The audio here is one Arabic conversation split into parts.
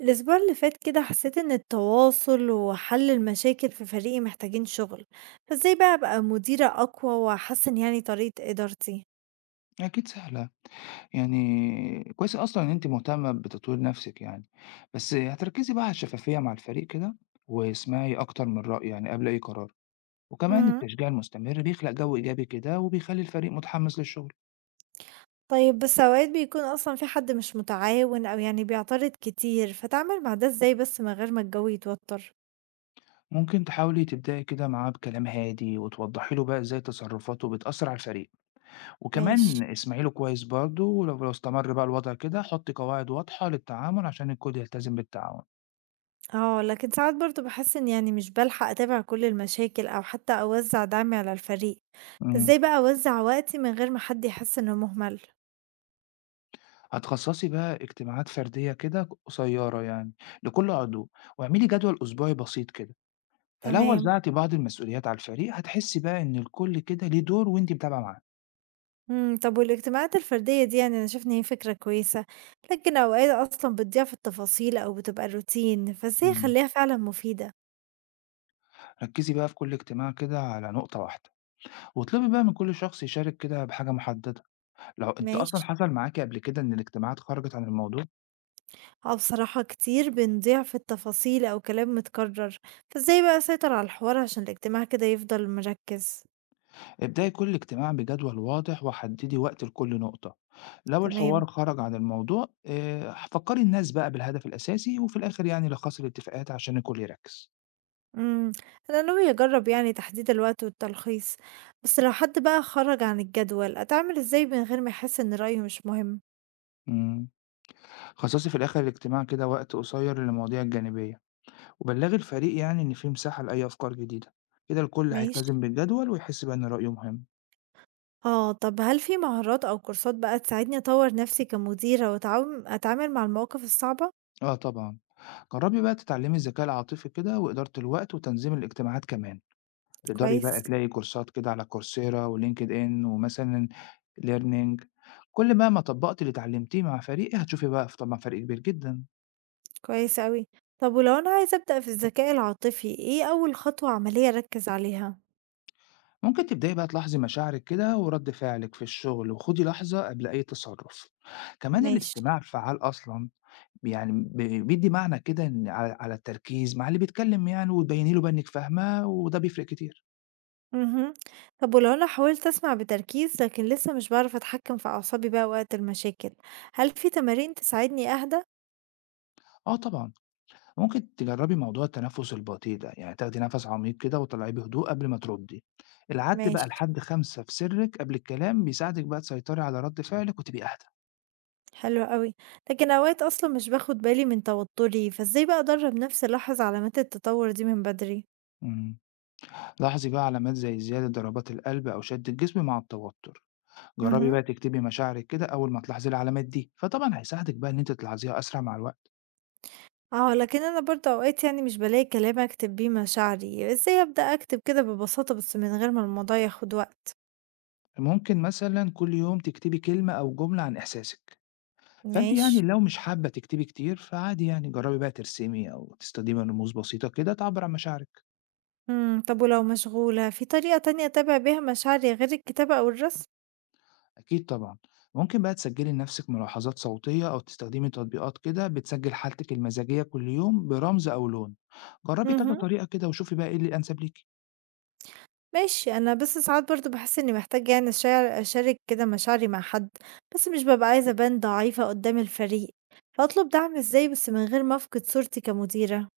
الأسبوع اللي فات كده حسيت إن التواصل وحل المشاكل في فريقي محتاجين شغل. فازاي بقى أبقى مديرة أقوى وأحسن يعني طريقة إدارتي؟ أكيد سهلة، يعني كويس أصلًا إن أنتِ مهتمة بتطوير نفسِك يعني، بس هتركّزي بقى على الشفافية مع الفريق كده، واسمعي أكتر من رأي يعني قبل أي قرار، وكمان مم. التشجيع المستمر بيخلق جو إيجابي كده وبيخلّي الفريق متحمّس للشغل، طيب بس أوقات بيكون أصلا في حد مش متعاون أو يعني بيعترض كتير، فتعامل مع ده ازاي بس من غير ما الجو يتوتر؟ ممكن تحاولي تبدئي كده معاه بكلام هادي وتوضّحي له بقى إزاي تصرفاته بتأثّر على الفريق، ماشي. وكمان اسمعي له كويس برضه ولو استمر بقى الوضع كده حُطّي قواعد واضحة للتعامل عشان الكل يلتزم بالتعاون. اه، لكن ساعات برضو بحس إن يعني مش بلحق أتابع كل المشاكل أو حتى أوزع دعمي على الفريق. إمم. فازاي بقى أوزع وقتي من غير ما حد يحس إنه مهمل؟ هتخصصي بقى اجتماعات فردية كده قصيرة يعني لكل عضو واعملي جدول أسبوعي بسيط كده فلو تمام. وزعتي بعض المسؤوليات على الفريق هتحسي بقى إن الكل كده ليه دور وإنتي متابعة معاه. إمم، طب والاجتماعات الفردية دي يعني أنا شايفة إن هي فكرة كويسة، لكن أوقات أصلًا بتضيع في التفاصيل أو بتبقى الروتين، فإزاي مم. أخلّيها فعلًا مفيدة؟ ركزي بقى في كل اجتماع كده على نقطة واحدة واطلبي بقى من كل شخص يشارك كده بحاجة محددة لو أنت أصلا ماشي. حصل معاكي قبل كده إن الاجتماعات خرجت عن الموضوع. آه، بصراحة كتير بنضيع في التفاصيل أو كلام متكرر، فإزاي بقى أسيطر على الحوار عشان الاجتماع كده يفضل مركّز؟ ابدأي كل اجتماع بجدول واضح وحددي وقت لكل نقطة. لو الحوار تمام، خرج عن الموضوع آه، فكري الناس بقى بالهدف الأساسي وفي الآخر يعني لخصي الاتفاقات عشان الكل يركز. إمم، أنا ناوية أجرّب يعني تحديد الوقت والتلخيص، بس لو حد بقى خرج عن الجدول أتعامل إزاي من غير ما يحس إن رأيه مش مهم؟ مم. خصصي في الآخر الاجتماع كده وقت قصير للمواضيع الجانبية وبلغي الفريق يعني إن في مساحة لأي أفكار جديدة كده الكل ماشي. هيلتزم بالجدول ويحس بقى إن رأيه مهم. آه، طب هل في مهارات أو كورسات بقى تساعدني أطوّر نفسي كمديرة وأتعاوم أتعامل مع المواقف الصعبة؟ آه طبعا. جربي بقى تتعلمي الذكاء العاطفي كده وإدارة الوقت وتنظيم الاجتماعات كمان تقدري بقى كويس، تلاقي كورسات كده على كورسيرا وLinkedIn ومثلًا learning. كل بقى ما طبّقتي اللي اتعلمتيه مع فريق هتشوفي بقى ف طبعًا فرق كبير جدًا، كويس أوي. طب ولو أنا عايزة أبدأ في الذكاء العاطفي، إيه أول خطوة عملية أركّز عليها؟ ممكن تبدئي بقى تلاحظي مشاعرِك كده ورد فعلِك في الشغل وخُدي لحظة قبل أي تصرُّف، كمان ماشي. الاستماع الفعّال أصلًا يعني بيدّي معنى كده إن على التركيز مع اللي بيتكلم يعني وتبيّني له بقى إنِّك فاهماه وده بيفرق كتير. اهم. طب ولو أنا حاولت أسمع بتركيز لكن لسه مش باعرف أتحكم في أعصابي بقى وقت المشاكل، هل في تمارين تساعدني أهدى؟ آه طبعًا. ممكن تجربي موضوع التنفس البطيء ده يعني تاخدي نفس عميق كده وتطلعيه بهدوء قبل ما تردي. العد بقى ماشي، لحد خمسة في سرك قبل الكلام بيساعدك بقى تسيطري على رد فعلك وتبقي أهدى. حلو أوي. لكن أوقات أصلًا مش باخد بالي من توتري، فإزاي بقى أدرّب نفسي ألاحظ علامات التطوّر دي من بدري؟ مم. لاحظي بقى علامات زي زيادة ضربات القلب أو شد الجسم مع التوتر. جربي اهم. بقى تكتبي مشاعرك كده أول ما تلاحظي العلامات دي فطبعا هيساعدك بقى إن أنت تلاحظيها أسرع مع الوقت. آه، لكن أنا برضه أوقات يعني مش بالاقي كلام أكتب بيه مشاعري، إزاي أبدأ أكتب كده ببساطة بس من غير ما الموضوع ياخد وقت؟ ممكن مثلا كل يوم تكتبي كلمة أو جملة عن إحساسك. فأنت ماشي، يعني لو مش حابة تكتبي كتير فعادي يعني جربي بقى ترسمي أو تستخدمي رموز بسيطة كده تعبر عن مشاعرك. إمم، طب ولو مشغولة في طريقة تانية أتابع بيها مشاعري غير الكتابة أو الرسم؟ أكيد طبعًا، ممكن بقى تسجّلي لنفسِك ملاحظات صوتية أو تستخدمي تطبيقات كده بتسجّل حالتِك المزاجية كل يوم برمز أو لون، جرّبي كذا اهم، طريقة كده وشوفي بقى إيه اللي أنسب ليكِ. ماشي، أنا بس ساعات برضه باحس إني محتاجة يعني أشارك كده مشاعري مع حد، بس مش بابقى عايزة أبان ضعيفة قدام الفريق، فأطلب دعم إزاي بس من غير ما أفقد صورتي كمديرة؟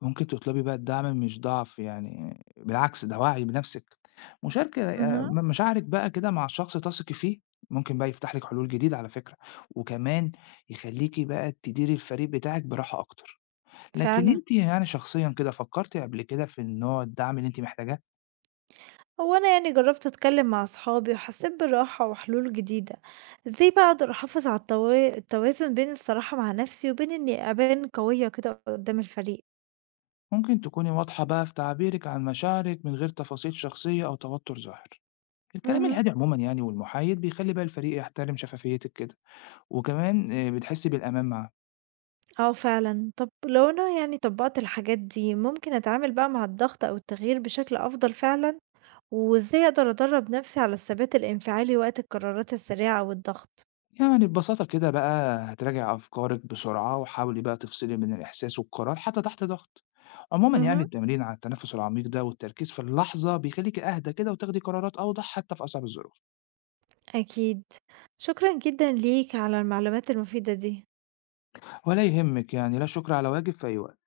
ممكن تطلبي بقى الدعم مش ضعف يعني بالعكس ده وعي بنفسِك، مشاركة اهم، م مشاعرِك بقى كده مع شخص تثقي فيه ممكن بقى يفتح لِك حلول جديدة على فكرة، وكمان يخلّيكِ بقى تديري الفريق بتاعِك براحة أكتر، لكن فعلًا. أنتِ يعني شخصيًا كده فكّرتِ قبل كده في النوع الدعم اللي أنتِ محتاجاه؟ هو أنا يعني جرّبت أتكلّم مع أصحابي وحسّيت بالراحة وحلول جديدة، إزاي بقى أقدر أحافظ على التوازن بين الصراحة مع نَفْسي وبين إنّي أبان قوية كده قُدّام الفريق؟ ممكن تكوني واضحة بقى في تعبيرك عن مشاعرك من غير تفاصيل شخصية أو توتر ظاهر. الكلام اهم، الهادي عموما يعني والمحايد بيخلي بقى الفريق يحترم شفافيتك كده وكمان آه، بتحسي بالأمان معاه. آه فعلًا، طَب لو أنا يعني طبّقت الحاجات دي ممكن أتعامل بقى مع الضغط أو التغيير بشكل أفضل فعلًا؟ وإزاي أقدر أدرّب نَفْسي على الثبات الانفعالي وقت القرارات السريعة والضغط؟ يعني ببساطة كده بقى هتراجع أفكارك بسرعة وحاولي بقى تفصلي بين الإحساس والقرار حتى تحت ضغط. عموما يعني اهم، التمرين على التنفس العميق ده والتركيز في اللحظة بيخليك أهدى كده وتاخدي قرارات أوضح حتى في أصعب الظروف. أكيد، شكرًا جدًا ليك على المعلومات المفيدة دي. ولا يهمك يعني لا شكر على واجب في أي وقت.